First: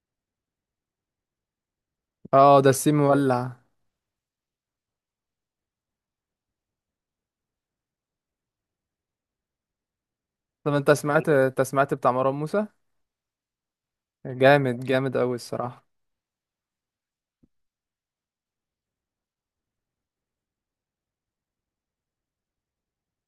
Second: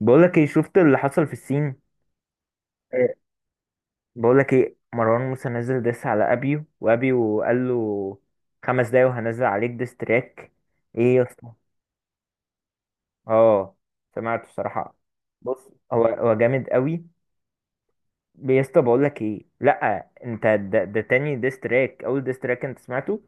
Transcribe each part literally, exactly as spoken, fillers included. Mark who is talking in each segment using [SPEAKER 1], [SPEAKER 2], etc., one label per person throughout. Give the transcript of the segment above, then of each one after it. [SPEAKER 1] بقولك ايه، شفت اللي حصل في الصين؟
[SPEAKER 2] اه، ده السيم
[SPEAKER 1] إيه.
[SPEAKER 2] مولع.
[SPEAKER 1] بقولك ايه، مروان موسى نزل ديس على ابيو، وابيو قال له خمس دقايق وهنزل عليك ديس تراك.
[SPEAKER 2] طب انت
[SPEAKER 1] ايه يا
[SPEAKER 2] سمعت
[SPEAKER 1] اسطى،
[SPEAKER 2] انت سمعت بتاع مروان موسى؟
[SPEAKER 1] اه سمعته
[SPEAKER 2] جامد
[SPEAKER 1] صراحة.
[SPEAKER 2] جامد قوي
[SPEAKER 1] بص،
[SPEAKER 2] الصراحه.
[SPEAKER 1] هو هو جامد قوي. يا اسطى، بقولك ايه، لا انت ده, ده تاني ديس تراك، اول ديس تراك انت سمعته؟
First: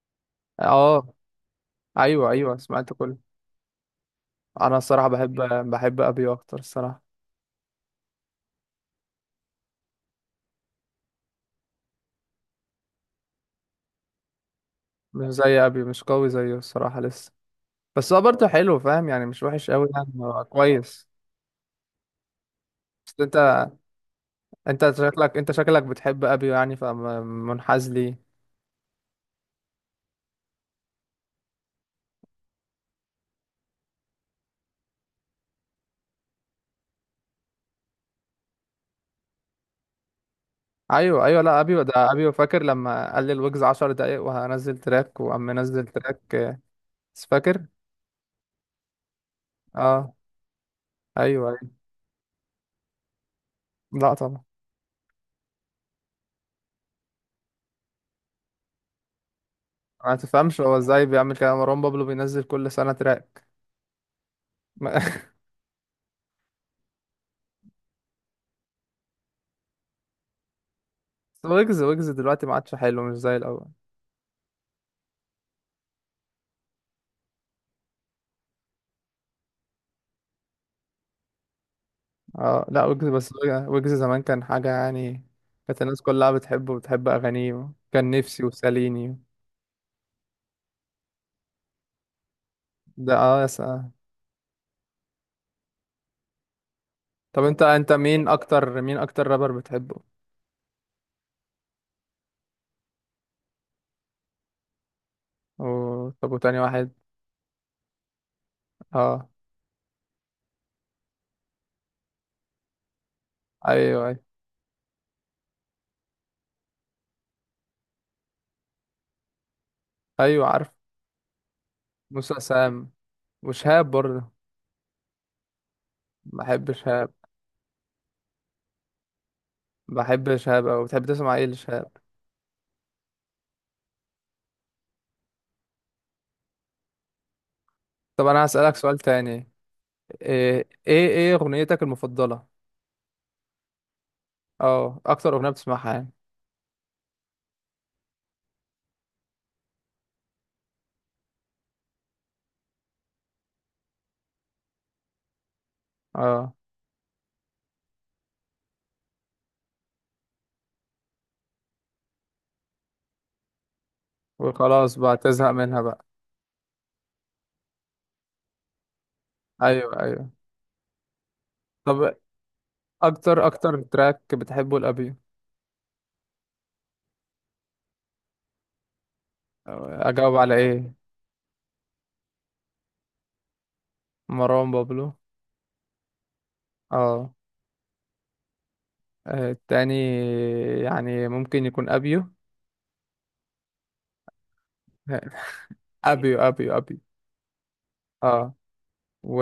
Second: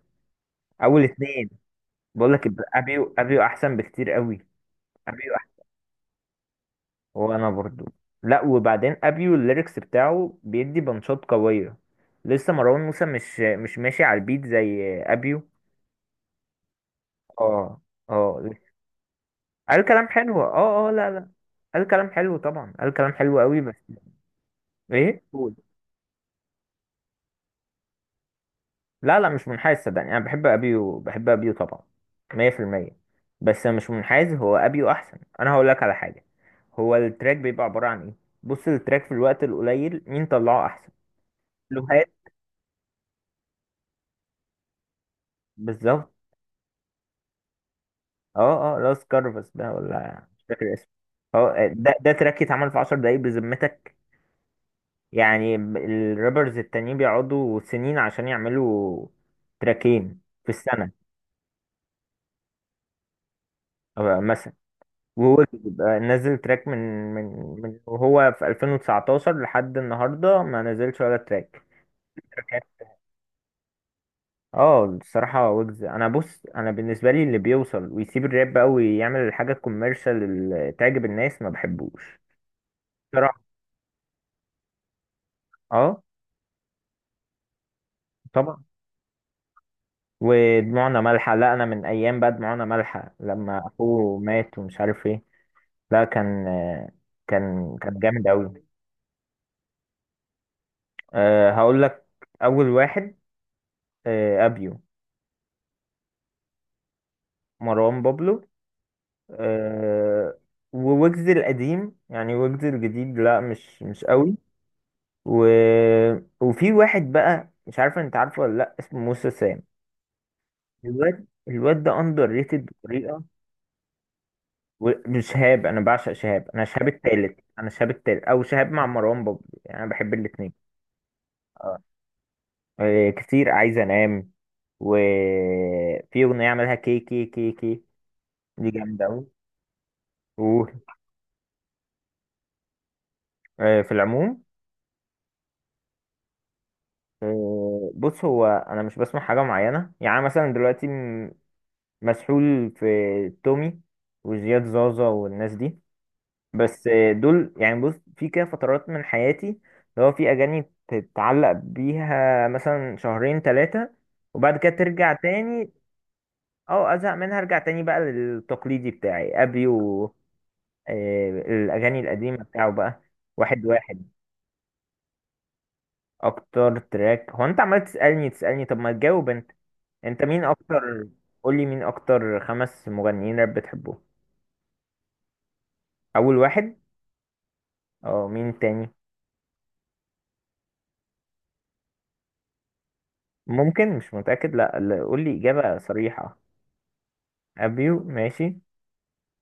[SPEAKER 1] اول
[SPEAKER 2] اه،
[SPEAKER 1] اتنين.
[SPEAKER 2] ايوه
[SPEAKER 1] بقولك،
[SPEAKER 2] ايوه سمعت
[SPEAKER 1] ابيو
[SPEAKER 2] كله.
[SPEAKER 1] ابيو احسن بكتير قوي.
[SPEAKER 2] انا الصراحه
[SPEAKER 1] ابيو.
[SPEAKER 2] بحب بحب ابيو اكتر الصراحه.
[SPEAKER 1] وانا برضو. لا، وبعدين ابيو الليركس بتاعه بيدي بنشاط قويه. لسه مروان موسى مش مش ماشي على البيت زي
[SPEAKER 2] مش
[SPEAKER 1] ابيو.
[SPEAKER 2] زي ابيو، مش قوي زيه الصراحه لسه.
[SPEAKER 1] اه،
[SPEAKER 2] بس هو
[SPEAKER 1] اه،
[SPEAKER 2] برضه حلو فاهم يعني، مش وحش
[SPEAKER 1] قال
[SPEAKER 2] قوي يعني،
[SPEAKER 1] كلام حلو،
[SPEAKER 2] هو
[SPEAKER 1] اه، اه،
[SPEAKER 2] كويس.
[SPEAKER 1] لا، لا، قال كلام حلو طبعا، قال كلام
[SPEAKER 2] بس
[SPEAKER 1] حلو قوي،
[SPEAKER 2] انت
[SPEAKER 1] بس...
[SPEAKER 2] انت
[SPEAKER 1] ايه،
[SPEAKER 2] شكلك انت
[SPEAKER 1] قول.
[SPEAKER 2] شكلك بتحب ابيو يعني فمنحاز ليه؟
[SPEAKER 1] لا، لا، مش منحاز، صدقني انا بحب ابيو، بحب ابيو طبعا، مية في المية. بس مش منحاز، هو ابيو احسن. انا هقول لك على حاجه. هو التراك بيبقى عباره عن ايه؟ بص، التراك في الوقت القليل مين طلعه احسن؟
[SPEAKER 2] ايوه ايوه، لا ابيو، ده
[SPEAKER 1] لوهات.
[SPEAKER 2] ابيو. فاكر لما قال لي الويجز عشر دقايق وهنزل تراك وقام منزل
[SPEAKER 1] بالظبط.
[SPEAKER 2] تراك، آه، فاكر.
[SPEAKER 1] اه، اه، لاس كارفاس ده
[SPEAKER 2] اه،
[SPEAKER 1] ولا مش فاكر اسمه.
[SPEAKER 2] ايوه أيوة.
[SPEAKER 1] اه، ده ده تراك اتعمل في عشر دقايق بذمتك؟
[SPEAKER 2] لا طبعا.
[SPEAKER 1] يعني ب- الرابرز التانيين بيقعدوا سنين عشان يعملوا
[SPEAKER 2] ما
[SPEAKER 1] تراكين في
[SPEAKER 2] تفهمش هو
[SPEAKER 1] السنة.
[SPEAKER 2] ازاي بيعمل كده، مروان بابلو بينزل كل سنة تراك.
[SPEAKER 1] آه، مثلا، وهو بيبقى نزل تراك من من من وهو في ألفين وتسعة عشر لحد النهاردة ما نزلش ولا تراك.
[SPEAKER 2] ويجز ويجز دلوقتي ما
[SPEAKER 1] تراكات.
[SPEAKER 2] عادش حلو، مش زي الأول.
[SPEAKER 1] اه، الصراحة ويجز، انا بص، انا بالنسبة لي اللي بيوصل ويسيب الراب قوي يعمل الحاجة الكوميرشال اللي تعجب الناس، ما بحبوش
[SPEAKER 2] اه لا، ويجز بس.
[SPEAKER 1] صراحة.
[SPEAKER 2] ويجز زمان كان حاجة يعني. كانت الناس
[SPEAKER 1] اه،
[SPEAKER 2] كلها بتحبه وبتحب أغانيه، كان نفسي
[SPEAKER 1] طبعا،
[SPEAKER 2] وساليني.
[SPEAKER 1] ودموعنا مالحة. لا، أنا من أيام بقى دموعنا
[SPEAKER 2] ده
[SPEAKER 1] مالحة
[SPEAKER 2] اه يا
[SPEAKER 1] لما
[SPEAKER 2] سلام.
[SPEAKER 1] أخوه مات ومش عارف إيه. لا، كان،
[SPEAKER 2] طب انت
[SPEAKER 1] كان
[SPEAKER 2] انت
[SPEAKER 1] كان جامد
[SPEAKER 2] مين
[SPEAKER 1] أوي.
[SPEAKER 2] أكتر مين أكتر رابر بتحبه؟
[SPEAKER 1] أه، هقول لك. أول واحد. أه، أبيو.
[SPEAKER 2] و... طب وتاني واحد؟
[SPEAKER 1] مروان بابلو.
[SPEAKER 2] اه،
[SPEAKER 1] أه. وويجز القديم، يعني ويجز الجديد لا،
[SPEAKER 2] أيوه
[SPEAKER 1] مش مش
[SPEAKER 2] أيوه
[SPEAKER 1] أوي. و. وفي واحد بقى مش عارف أنت عارفه ولا لأ، اسمه موسى سام.
[SPEAKER 2] أيوه عارف.
[SPEAKER 1] الواد الواد ده أندر
[SPEAKER 2] موسى
[SPEAKER 1] ريتد
[SPEAKER 2] سام،
[SPEAKER 1] بطريقة.
[SPEAKER 2] وشهاب برضه.
[SPEAKER 1] و- مش شهاب، انا بعشق شهاب، انا
[SPEAKER 2] بحب
[SPEAKER 1] شهاب
[SPEAKER 2] شهاب،
[SPEAKER 1] التالت انا شهاب التالت او شهاب مع مروان بابلو، يعني انا بحب
[SPEAKER 2] بحب
[SPEAKER 1] الاتنين.
[SPEAKER 2] شهاب أوي. بتحب تسمع ايه
[SPEAKER 1] اه.
[SPEAKER 2] لشهاب؟
[SPEAKER 1] آه، كتير عايز انام. وفي اغنيه عملها كي كي كي كي،
[SPEAKER 2] طب أنا
[SPEAKER 1] دي
[SPEAKER 2] هسألك سؤال
[SPEAKER 1] جامده قوي.
[SPEAKER 2] تاني: ايه
[SPEAKER 1] وفي
[SPEAKER 2] ايه إيه اغنيتك المفضلة،
[SPEAKER 1] العموم.
[SPEAKER 2] اه اكتر اغنية بتسمعها يعني؟
[SPEAKER 1] آه، بص، هو انا مش بسمع حاجه معينه، يعني أنا مثلا دلوقتي م- مسحول في تومي وزياد زازا والناس دي.
[SPEAKER 2] اه.
[SPEAKER 1] بس دول يعني، بص في كده فترات من حياتي اللي هو في اغاني تتعلق بيها مثلا شهرين ثلاثة، وبعد كده
[SPEAKER 2] وخلاص
[SPEAKER 1] ترجع
[SPEAKER 2] بقى تزهق
[SPEAKER 1] تاني.
[SPEAKER 2] منها بقى.
[SPEAKER 1] او ازهق منها ارجع تاني بقى للتقليدي بتاعي ابي
[SPEAKER 2] ايوه
[SPEAKER 1] و...
[SPEAKER 2] ايوه.
[SPEAKER 1] آه، الاغاني
[SPEAKER 2] طب
[SPEAKER 1] القديمة بتاعه بقى.
[SPEAKER 2] اكتر
[SPEAKER 1] واحد
[SPEAKER 2] اكتر
[SPEAKER 1] واحد،
[SPEAKER 2] تراك بتحبه الابيو؟
[SPEAKER 1] اكتر تراك. هو انت عمال تسألني تسألني، طب ما تجاوب انت، انت
[SPEAKER 2] اجاوب
[SPEAKER 1] مين
[SPEAKER 2] على ايه؟
[SPEAKER 1] اكتر؟ قولي مين اكتر خمس مغنيين راب بتحبهم.
[SPEAKER 2] مروان بابلو.
[SPEAKER 1] اول واحد.
[SPEAKER 2] اه.
[SPEAKER 1] اه، مين تاني؟
[SPEAKER 2] آه، التاني يعني ممكن يكون ابيو.
[SPEAKER 1] ممكن، مش متأكد. لا، لا، قولي اجابة صريحة.
[SPEAKER 2] ابيو ابيو ابيو.
[SPEAKER 1] ابيو،
[SPEAKER 2] اه.
[SPEAKER 1] ماشي.
[SPEAKER 2] و...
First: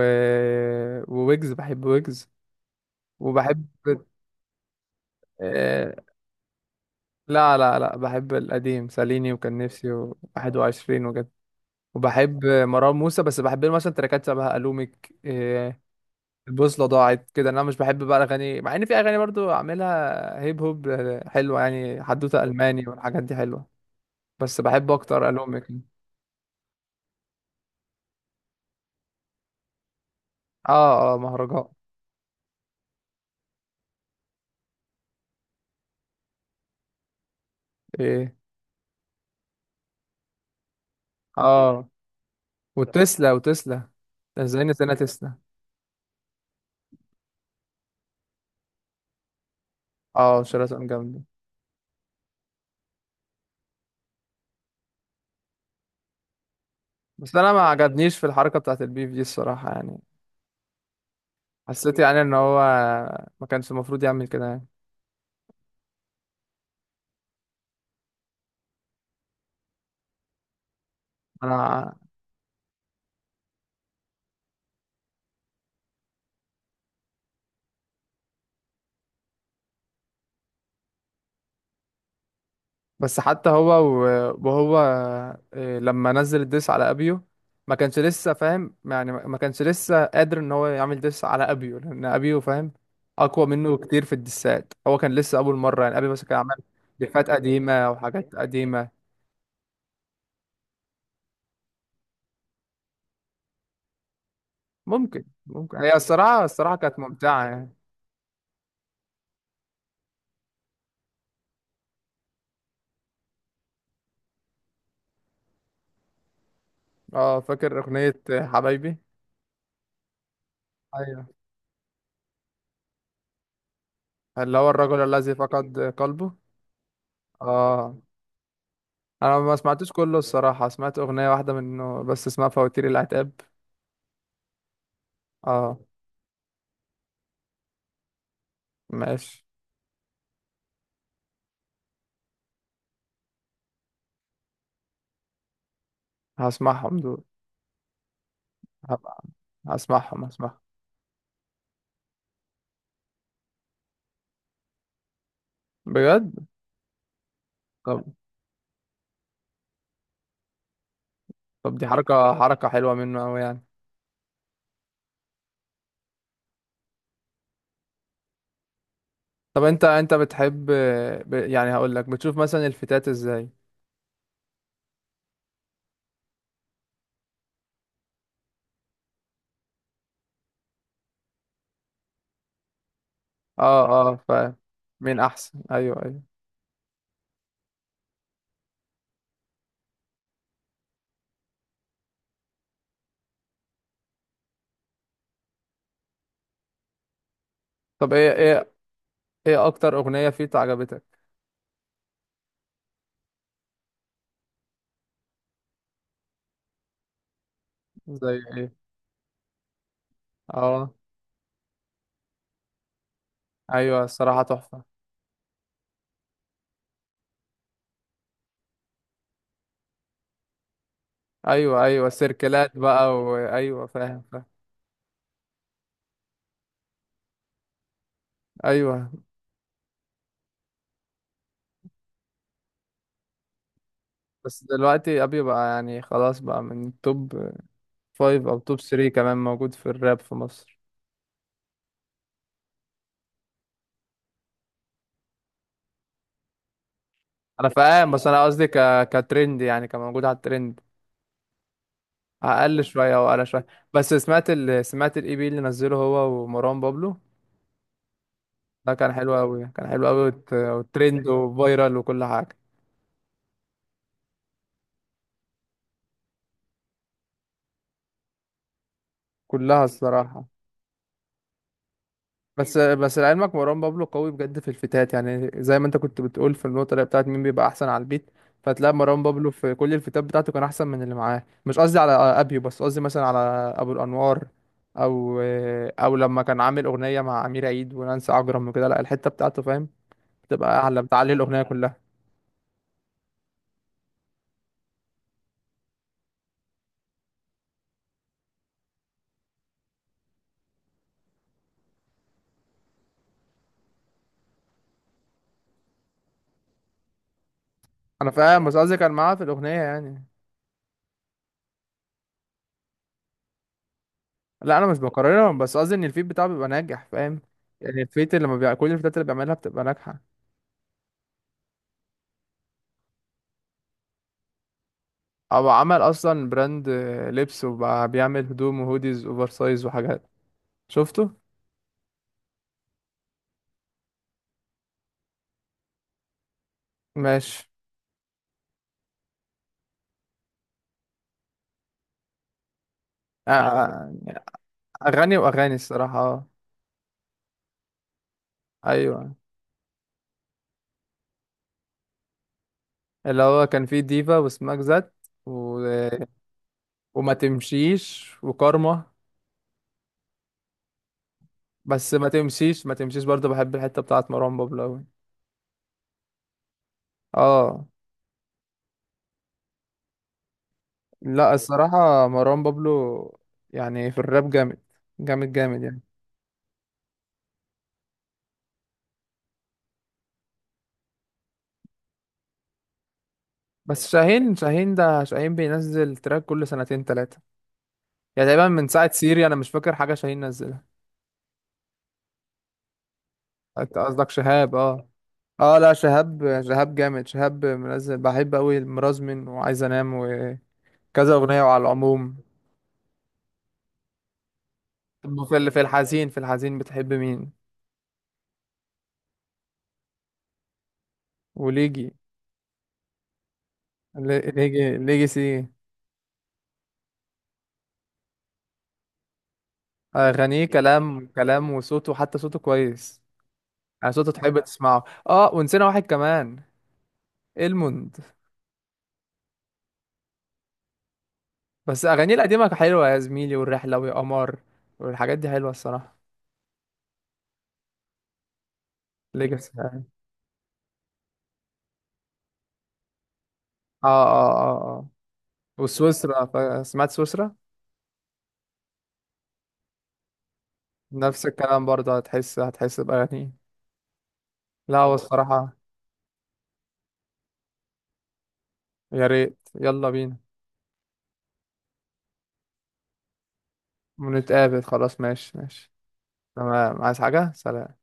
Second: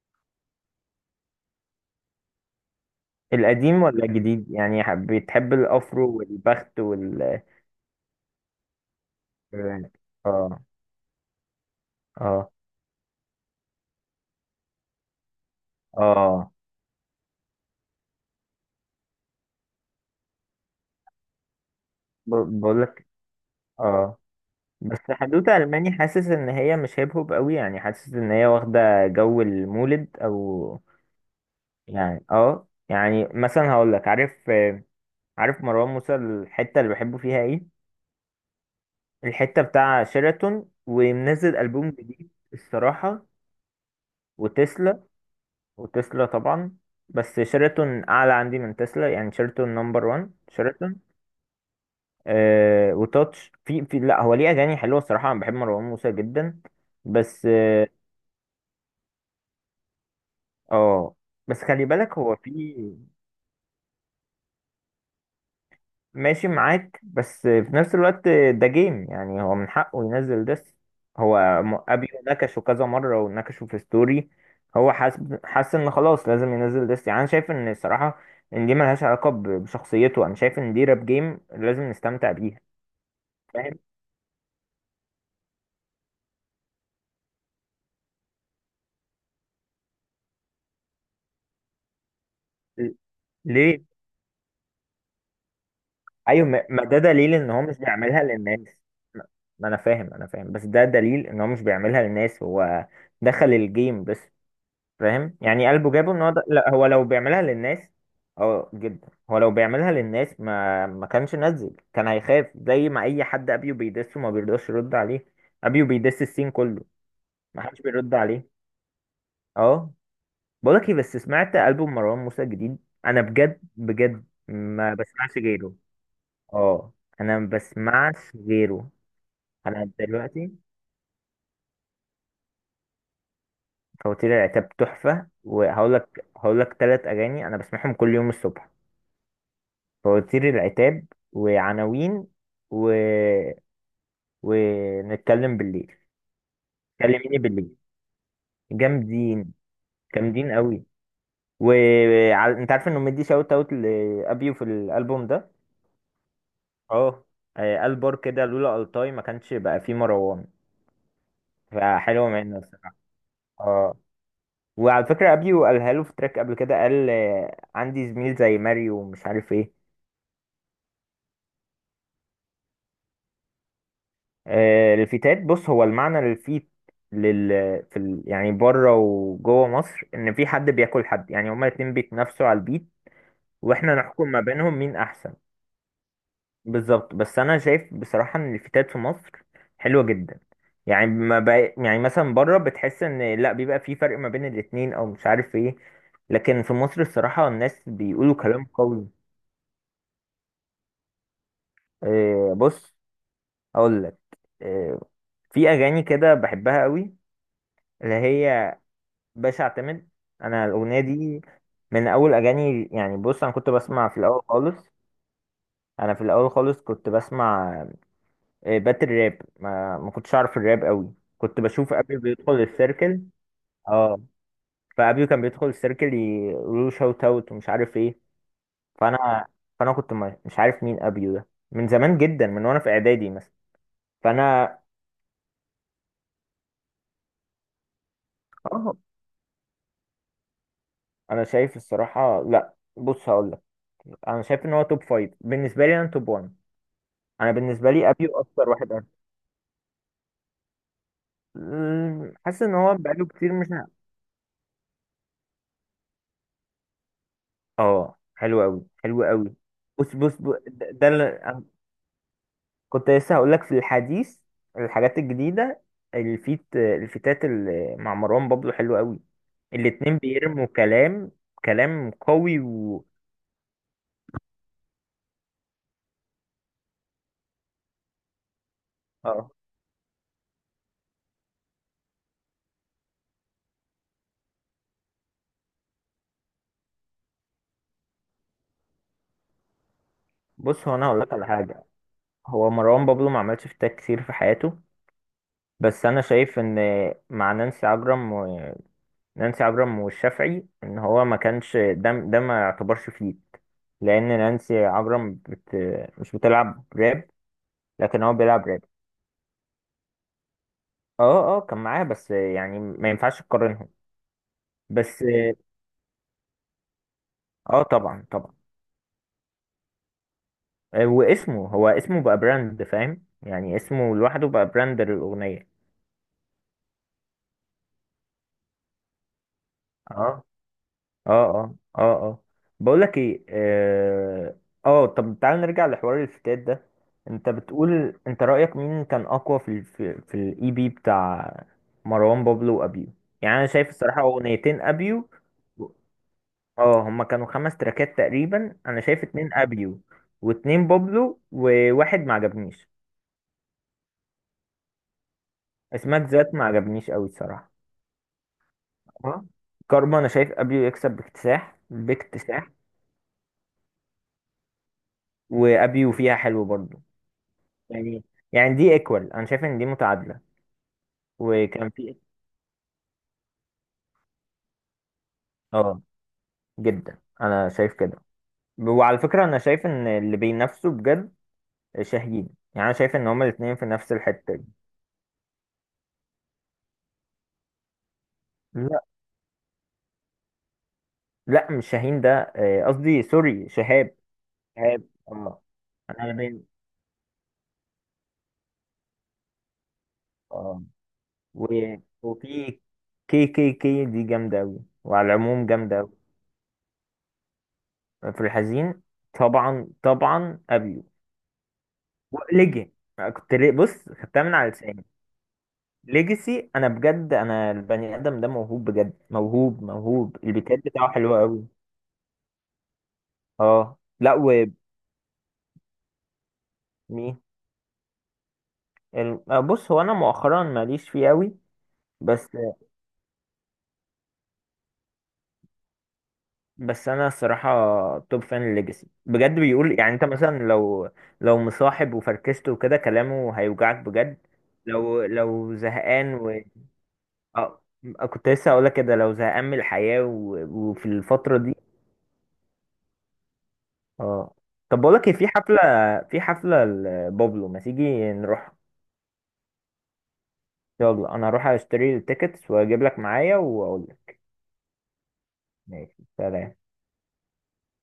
[SPEAKER 2] وويجز، بحب ويجز. وبحب
[SPEAKER 1] القديم ولا الجديد؟ يعني حب- بتحب
[SPEAKER 2] آه...
[SPEAKER 1] الافرو والبخت وال...
[SPEAKER 2] لا لا لا، بحب القديم، ساليني وكان نفسي
[SPEAKER 1] اه،
[SPEAKER 2] و21 وجد. وبحب
[SPEAKER 1] اه،
[SPEAKER 2] مروان موسى، بس بحب له مثلا تراكات شبه الومك إيه.
[SPEAKER 1] اه.
[SPEAKER 2] البوصله ضاعت كده، انا مش بحب بقى الاغاني، مع ان في اغاني برضو عاملها هيب هوب حلوه يعني. حدوته
[SPEAKER 1] ب-
[SPEAKER 2] الماني
[SPEAKER 1] بقولك.
[SPEAKER 2] والحاجات دي حلوه،
[SPEAKER 1] اه.
[SPEAKER 2] بس بحب
[SPEAKER 1] بس
[SPEAKER 2] اكتر
[SPEAKER 1] حدوتة
[SPEAKER 2] الومك.
[SPEAKER 1] ألماني، حاسس إن هي مش هيب هوب قوي، يعني حاسس إن هي واخدة جو المولد أو...
[SPEAKER 2] اه اه، مهرجان.
[SPEAKER 1] يعني اه، يعني مثلا هقولك، عارف آه، عارف مروان موسى الحتة اللي بحبه فيها إيه؟
[SPEAKER 2] ايه
[SPEAKER 1] الحتة بتاع شيراتون، ومنزل
[SPEAKER 2] اه،
[SPEAKER 1] ألبوم جديد الصراحة.
[SPEAKER 2] وتسلا وتسلا. ازاي نسينا
[SPEAKER 1] وتسلا
[SPEAKER 2] تسلا؟
[SPEAKER 1] وتسلا طبعا. بس شيراتون اعلى عندي من تسلا، يعني شيراتون نمبر واحد.
[SPEAKER 2] اه شيراتون
[SPEAKER 1] شيراتون.
[SPEAKER 2] جامده.
[SPEAKER 1] آه، وتاتش، في في لا، هو ليه اغاني حلوه الصراحه، انا بحب مروان موسى جدا.
[SPEAKER 2] بس
[SPEAKER 1] بس
[SPEAKER 2] انا ما
[SPEAKER 1] اه،
[SPEAKER 2] عجبنيش في الحركه بتاعت البيف دي الصراحه يعني.
[SPEAKER 1] آه، بس خلي
[SPEAKER 2] حسيت
[SPEAKER 1] بالك،
[SPEAKER 2] يعني ان
[SPEAKER 1] هو في...
[SPEAKER 2] هو ما كانش المفروض يعمل كده يعني.
[SPEAKER 1] ماشي معاك، بس في نفس الوقت ده جيم، يعني هو من حقه ينزل ده. هو م-
[SPEAKER 2] انا
[SPEAKER 1] ابيو نكشه كذا مرة، ونكشه في ستوري. هو حاسس حاسس ان خلاص لازم ينزل ديس، يعني انا شايف ان الصراحة ان دي ملهاش علاقة ب- بشخصيته. انا شايف ان دي راب جيم لازم نستمتع بيها.
[SPEAKER 2] بس، حتى هو
[SPEAKER 1] فاهم؟
[SPEAKER 2] و- وهو آه، لما نزل الديس على ابيو ما كانش لسه فاهم يعني، ما ما كانش لسه قادر ان هو يعمل ديس على ابيو، لان ابيو فاهم
[SPEAKER 1] ل-
[SPEAKER 2] اقوى منه
[SPEAKER 1] ليه.
[SPEAKER 2] كتير في الديسات. هو كان لسه اول مره يعني، ابيو بس كان
[SPEAKER 1] ايوه،
[SPEAKER 2] عمل
[SPEAKER 1] ما ما ده
[SPEAKER 2] ديفات
[SPEAKER 1] دليل ان هو مش
[SPEAKER 2] قديمه
[SPEAKER 1] بيعملها
[SPEAKER 2] وحاجات
[SPEAKER 1] للناس.
[SPEAKER 2] قديمه.
[SPEAKER 1] ما، ما انا فاهم، انا فاهم، بس ده دليل ان هو مش بيعملها للناس. هو دخل الجيم بس.
[SPEAKER 2] ممكن.
[SPEAKER 1] فاهم؟ يعني
[SPEAKER 2] ممكن
[SPEAKER 1] قلبه
[SPEAKER 2] هي
[SPEAKER 1] جابه ان هو
[SPEAKER 2] الصراحه
[SPEAKER 1] ده، لا،
[SPEAKER 2] الصراحه
[SPEAKER 1] هو
[SPEAKER 2] كانت
[SPEAKER 1] لو بيعملها
[SPEAKER 2] ممتعه يعني.
[SPEAKER 1] للناس... اه، جدا. هو لو بيعملها للناس ما ما كانش نزل، كان هيخاف زي ما اي حد ابيو بيدسه ما بيرضاش يرد عليه. ابيو بيدس السين كله،
[SPEAKER 2] اه
[SPEAKER 1] ما
[SPEAKER 2] فاكر
[SPEAKER 1] حدش
[SPEAKER 2] اغنيه
[SPEAKER 1] بيرد عليه.
[SPEAKER 2] حبايبي.
[SPEAKER 1] اه، بقولك ايه، بس
[SPEAKER 2] ايوه،
[SPEAKER 1] سمعت البوم مروان موسى الجديد؟ انا بجد بجد
[SPEAKER 2] اللي هو
[SPEAKER 1] ما
[SPEAKER 2] الرجل الذي
[SPEAKER 1] بسمعش غيره.
[SPEAKER 2] فقد قلبه.
[SPEAKER 1] اه، انا ما
[SPEAKER 2] اه.
[SPEAKER 1] بسمعش غيره.
[SPEAKER 2] انا ما
[SPEAKER 1] انا
[SPEAKER 2] سمعتوش كله
[SPEAKER 1] دلوقتي
[SPEAKER 2] الصراحه، سمعت اغنيه واحده منه بس اسمها فواتير العتاب.
[SPEAKER 1] فواتير العتاب تحفه.
[SPEAKER 2] اه
[SPEAKER 1] وهقول لك هقول لك ثلاث اغاني انا بسمعهم كل يوم الصبح.
[SPEAKER 2] ماشي.
[SPEAKER 1] فواتير العتاب، وعناوين، و... ونتكلم بالليل،
[SPEAKER 2] هسمعهم دول.
[SPEAKER 1] كلميني بالليل.
[SPEAKER 2] هبقى
[SPEAKER 1] جامدين،
[SPEAKER 2] هسمعهم
[SPEAKER 1] جامدين
[SPEAKER 2] هسمعهم
[SPEAKER 1] قوي. وانت عارف انه مدي شاوت اوت لابيو في الالبوم ده؟
[SPEAKER 2] بجد.
[SPEAKER 1] اه، آه، قال
[SPEAKER 2] طب
[SPEAKER 1] بار كده، لولا التاي ما كانش بقى فيه مروان.
[SPEAKER 2] طب دي
[SPEAKER 1] فحلوه
[SPEAKER 2] حركة
[SPEAKER 1] منه
[SPEAKER 2] حركة حلوة
[SPEAKER 1] الصراحه.
[SPEAKER 2] منه أوي يعني.
[SPEAKER 1] اه، وعلى فكره ابيو قالها له في تراك قبل كده، قال آه، عندي زميل زي ماريو ومش عارف
[SPEAKER 2] طب انت
[SPEAKER 1] ايه.
[SPEAKER 2] انت بتحب، ب... يعني هقول لك، بتشوف مثلا الفتات ازاي.
[SPEAKER 1] آه، الفتات، بص هو المعنى للفيت، لل، في ال، يعني بره وجوه مصر ان في حد بياكل حد، يعني هما الاتنين بيتنافسوا على البيت
[SPEAKER 2] اه
[SPEAKER 1] واحنا
[SPEAKER 2] اه
[SPEAKER 1] نحكم ما
[SPEAKER 2] فاهم.
[SPEAKER 1] بينهم مين
[SPEAKER 2] مين
[SPEAKER 1] احسن.
[SPEAKER 2] احسن، ايوه ايوه.
[SPEAKER 1] بالظبط، بس انا شايف بصراحة ان الفتات في مصر حلوة جدا. يعني ما بقى، يعني مثلا بره بتحس ان لا بيبقى في فرق ما بين الاتنين او مش عارف ايه، لكن في مصر الصراحة الناس
[SPEAKER 2] طب ايه
[SPEAKER 1] بيقولوا كلام
[SPEAKER 2] ايه
[SPEAKER 1] قوي.
[SPEAKER 2] ايه اكتر اغنية فيت عجبتك؟
[SPEAKER 1] آه، بص، اقول لك. آه، في اغاني كده بحبها قوي، اللي
[SPEAKER 2] زي ايه؟
[SPEAKER 1] هي باش اعتمد. انا
[SPEAKER 2] اه
[SPEAKER 1] الاغنيه دي من اول اغاني. يعني بص، انا كنت
[SPEAKER 2] ايوه
[SPEAKER 1] بسمع في الاول
[SPEAKER 2] الصراحة
[SPEAKER 1] خالص.
[SPEAKER 2] تحفة.
[SPEAKER 1] انا في الاول خالص كنت بسمع آه، باتل راب. ما, ما كنتش اعرف الراب قوي، كنت
[SPEAKER 2] ايوه
[SPEAKER 1] بشوف
[SPEAKER 2] ايوه
[SPEAKER 1] ابيو بيدخل
[SPEAKER 2] سيركلات بقى،
[SPEAKER 1] السيركل.
[SPEAKER 2] وايوه
[SPEAKER 1] اه،
[SPEAKER 2] فاهم فاهم.
[SPEAKER 1] فابيو كان بيدخل السيركل يقولوا شوت اوت ومش عارف ايه.
[SPEAKER 2] ايوه
[SPEAKER 1] فانا، فانا كنت ما- مش عارف مين ابيو ده من زمان جدا، من وانا في اعدادي مثلا.
[SPEAKER 2] بس
[SPEAKER 1] فانا،
[SPEAKER 2] دلوقتي ابي بقى يعني خلاص بقى من توب فايف او توب
[SPEAKER 1] اه،
[SPEAKER 2] ثري كمان موجود في الراب في مصر.
[SPEAKER 1] انا شايف الصراحه، لا بص هقول لك، انا شايف ان هو توب فايف. بالنسبه لي انا توب واحد. انا
[SPEAKER 2] انا
[SPEAKER 1] بالنسبه
[SPEAKER 2] فاهم،
[SPEAKER 1] لي
[SPEAKER 2] بس
[SPEAKER 1] ابيو
[SPEAKER 2] انا قصدي
[SPEAKER 1] اكتر
[SPEAKER 2] ك...
[SPEAKER 1] واحد.
[SPEAKER 2] كترند يعني، كموجود على الترند.
[SPEAKER 1] مم، حاسس ان
[SPEAKER 2] اقل
[SPEAKER 1] هو
[SPEAKER 2] شويه
[SPEAKER 1] بقاله
[SPEAKER 2] او اقل
[SPEAKER 1] كتير
[SPEAKER 2] شويه.
[SPEAKER 1] مش ع-
[SPEAKER 2] بس سمعت ال... سمعت الاي بي اللي نزله هو ومروان بابلو.
[SPEAKER 1] اه، حلو قوي،
[SPEAKER 2] ده كان
[SPEAKER 1] حلو
[SPEAKER 2] حلو
[SPEAKER 1] قوي.
[SPEAKER 2] قوي، كان حلو
[SPEAKER 1] بص
[SPEAKER 2] قوي
[SPEAKER 1] بص
[SPEAKER 2] وت...
[SPEAKER 1] بص، ده ده اللي
[SPEAKER 2] وترند
[SPEAKER 1] أنا
[SPEAKER 2] وفايرال وكل حاجه.
[SPEAKER 1] كنت لسه هقول لك في الحديث، الحاجات الجديده. الفيت الفيتات اللي مع مروان بابلو حلو قوي،
[SPEAKER 2] كلها
[SPEAKER 1] الاتنين
[SPEAKER 2] الصراحه.
[SPEAKER 1] بيرموا كلام، كلام قوي
[SPEAKER 2] بس
[SPEAKER 1] و...
[SPEAKER 2] بس لعلمك مروان بابلو قوي بجد في الفتات يعني، زي ما انت كنت بتقول في النقطة اللي بتاعت مين بيبقى أحسن على البيت. فتلاقي مروان بابلو
[SPEAKER 1] اه،
[SPEAKER 2] في كل الفتات بتاعته كان أحسن من اللي معاه. مش قصدي على أبيو، بس قصدي مثلا على أبو الأنوار، أو أو لما كان عامل أغنية مع أمير عيد ونانسي عجرم وكده. لا، الحتة بتاعته فاهم، بتبقى
[SPEAKER 1] بص، هو
[SPEAKER 2] أعلى،
[SPEAKER 1] انا هقول
[SPEAKER 2] بتعلي
[SPEAKER 1] لك على
[SPEAKER 2] الأغنية
[SPEAKER 1] حاجه.
[SPEAKER 2] كلها.
[SPEAKER 1] هو مروان بابلو ما عملش فيتات كتير في حياته، بس انا شايف ان مع نانسي عجرم، نانسي عجرم والشافعي، ان هو ما كانش، ده ده ما يعتبرش فيت، لان نانسي عجرم بت، مش بتلعب راب، لكن
[SPEAKER 2] أنا
[SPEAKER 1] هو
[SPEAKER 2] فاهم،
[SPEAKER 1] بيلعب
[SPEAKER 2] بس
[SPEAKER 1] راب.
[SPEAKER 2] قصدي كان معاه في الأغنية يعني.
[SPEAKER 1] اه، اه، كان معاه، بس يعني ما ينفعش تقارنهم.
[SPEAKER 2] لا أنا مش
[SPEAKER 1] بس
[SPEAKER 2] بقارنهم، بس قصدي إن الفيت بتاعه بيبقى ناجح فاهم.
[SPEAKER 1] اه،
[SPEAKER 2] يعني
[SPEAKER 1] طبعا،
[SPEAKER 2] الفيت اللي لما
[SPEAKER 1] طبعا.
[SPEAKER 2] بيع... كل الفتات اللي بيعملها بتبقى ناجحة.
[SPEAKER 1] آه، واسمه، هو اسمه بقى براند، فاهم؟ يعني اسمه لوحده بقى براند
[SPEAKER 2] او
[SPEAKER 1] للاغنيه.
[SPEAKER 2] عمل اصلا براند، آه، لبس، وبقى بيعمل هدوم وهوديز اوفر سايز وحاجات.
[SPEAKER 1] اه،
[SPEAKER 2] شفته.
[SPEAKER 1] اه، اه، اه، اه، بقول لك ايه، اه، آه، طب تعال نرجع لحوار الفتات ده. انت
[SPEAKER 2] ماشي.
[SPEAKER 1] بتقول، انت رأيك مين كان اقوى في ال، في, في الاي بي بتاع مروان بابلو وابيو؟
[SPEAKER 2] آه،
[SPEAKER 1] يعني انا شايف
[SPEAKER 2] آه،
[SPEAKER 1] الصراحة اغنيتين ابيو.
[SPEAKER 2] اغاني واغاني الصراحه. آه.
[SPEAKER 1] اه، هما كانوا خمس تراكات تقريبا. انا شايف
[SPEAKER 2] ايوه
[SPEAKER 1] اتنين ابيو واتنين بابلو وواحد ما عجبنيش.
[SPEAKER 2] اللي هو كان فيه ديفا، وسماك زات، و...
[SPEAKER 1] اسمك ذات ما عجبنيش قوي
[SPEAKER 2] وما
[SPEAKER 1] الصراحة.
[SPEAKER 2] تمشيش، وكارما.
[SPEAKER 1] اه، كارما انا شايف ابيو يكسب باكتساح،
[SPEAKER 2] بس ما
[SPEAKER 1] باكتساح.
[SPEAKER 2] تمشيش ما تمشيش برضه بحب الحته بتاعت مروان بابلو أوي.
[SPEAKER 1] وابيو فيها حلو برضه،
[SPEAKER 2] اه
[SPEAKER 1] يعني. يعني دي ايكوال، انا شايف ان دي متعادله.
[SPEAKER 2] لا،
[SPEAKER 1] وكان في...
[SPEAKER 2] الصراحه مروان بابلو يعني في الراب جامد، جامد جامد يعني.
[SPEAKER 1] اه، جدا، انا شايف كده. وعلى فكره انا شايف ان اللي بينافسوا بجد شاهين، يعني انا شايف ان هما الاثنين في
[SPEAKER 2] بس
[SPEAKER 1] نفس الحته
[SPEAKER 2] شاهين
[SPEAKER 1] دي.
[SPEAKER 2] شاهين ده شاهين بينزل تراك كل سنتين تلاتة يعني. تقريبا من
[SPEAKER 1] لا،
[SPEAKER 2] ساعة سيري أنا مش فاكر حاجة شاهين نزلها.
[SPEAKER 1] لا، مش شاهين ده، آه، قصدي سوري،
[SPEAKER 2] أنت
[SPEAKER 1] شهاب.
[SPEAKER 2] قصدك شهاب؟
[SPEAKER 1] شهاب.
[SPEAKER 2] أه.
[SPEAKER 1] اه،
[SPEAKER 2] أه لا
[SPEAKER 1] انا
[SPEAKER 2] شهاب
[SPEAKER 1] بين،
[SPEAKER 2] شهاب جامد. شهاب منزل، بحب أوي المرازمن وعايز أنام وكذا
[SPEAKER 1] اه،
[SPEAKER 2] أغنية، وعلى
[SPEAKER 1] و-
[SPEAKER 2] العموم.
[SPEAKER 1] وفي كي كي كي دي جامده قوي، وعلى
[SPEAKER 2] طب في
[SPEAKER 1] العموم
[SPEAKER 2] ال- في
[SPEAKER 1] جامده قوي.
[SPEAKER 2] الحزين في الحزين بتحب مين؟
[SPEAKER 1] في الحزين، طبعا طبعا ابيو.
[SPEAKER 2] وليجي.
[SPEAKER 1] وليجن. كنت ليه؟ بص،
[SPEAKER 2] لي-
[SPEAKER 1] خدتها من على
[SPEAKER 2] ليجي
[SPEAKER 1] لساني.
[SPEAKER 2] ليجي سي.
[SPEAKER 1] ليجاسي، انا بجد انا البني ادم ده موهوب بجد، موهوب موهوب،
[SPEAKER 2] أغانيه
[SPEAKER 1] البيكات بتاعه
[SPEAKER 2] كلام
[SPEAKER 1] حلوه قوي.
[SPEAKER 2] كلام، وصوته حتى صوته كويس
[SPEAKER 1] اه،
[SPEAKER 2] يعني. صوته
[SPEAKER 1] لا.
[SPEAKER 2] تحب تسمعه. أه ونسينا واحد كمان.
[SPEAKER 1] ومين؟
[SPEAKER 2] الموند.
[SPEAKER 1] ال- آه، بص، هو انا مؤخرا ماليش فيه قوي.
[SPEAKER 2] بس أغانيه
[SPEAKER 1] بس.
[SPEAKER 2] القديمة حلوة، يا زميلي، والرحلة، ويا قمر، والحاجات دي حلوة الصراحة.
[SPEAKER 1] بس انا الصراحه توب فان ليجاسي، بجد
[SPEAKER 2] ليجاسي
[SPEAKER 1] بيقول.
[SPEAKER 2] اه.
[SPEAKER 1] يعني انت مثلا لو، لو مصاحب وفركشته وكده، كلامه هيوجعك
[SPEAKER 2] اه
[SPEAKER 1] بجد.
[SPEAKER 2] اه آه.
[SPEAKER 1] لو لو زهقان
[SPEAKER 2] وسويسرا،
[SPEAKER 1] و...
[SPEAKER 2] ف- سمعت سويسرا.
[SPEAKER 1] اه، كنت لسه هقولك كده، لو زهقان من الحياه و... وفي
[SPEAKER 2] نفس
[SPEAKER 1] الفتره دي.
[SPEAKER 2] الكلام برضه، هتحس هتحس بأغاني.
[SPEAKER 1] اه،
[SPEAKER 2] لا
[SPEAKER 1] طب
[SPEAKER 2] هو
[SPEAKER 1] بقول لك إيه، في
[SPEAKER 2] الصراحة.
[SPEAKER 1] حفلة في حفلة لبابلو، ما تيجي نروح؟
[SPEAKER 2] يا ريت، يلا بينا.
[SPEAKER 1] يلا، انا هروح اشتري التيكتس واجيب لك معايا واقول لك.
[SPEAKER 2] ونتقابل خلاص، ماشي ماشي.
[SPEAKER 1] ماشي، سلام.
[SPEAKER 2] تمام، عايز حاجة؟ سلام.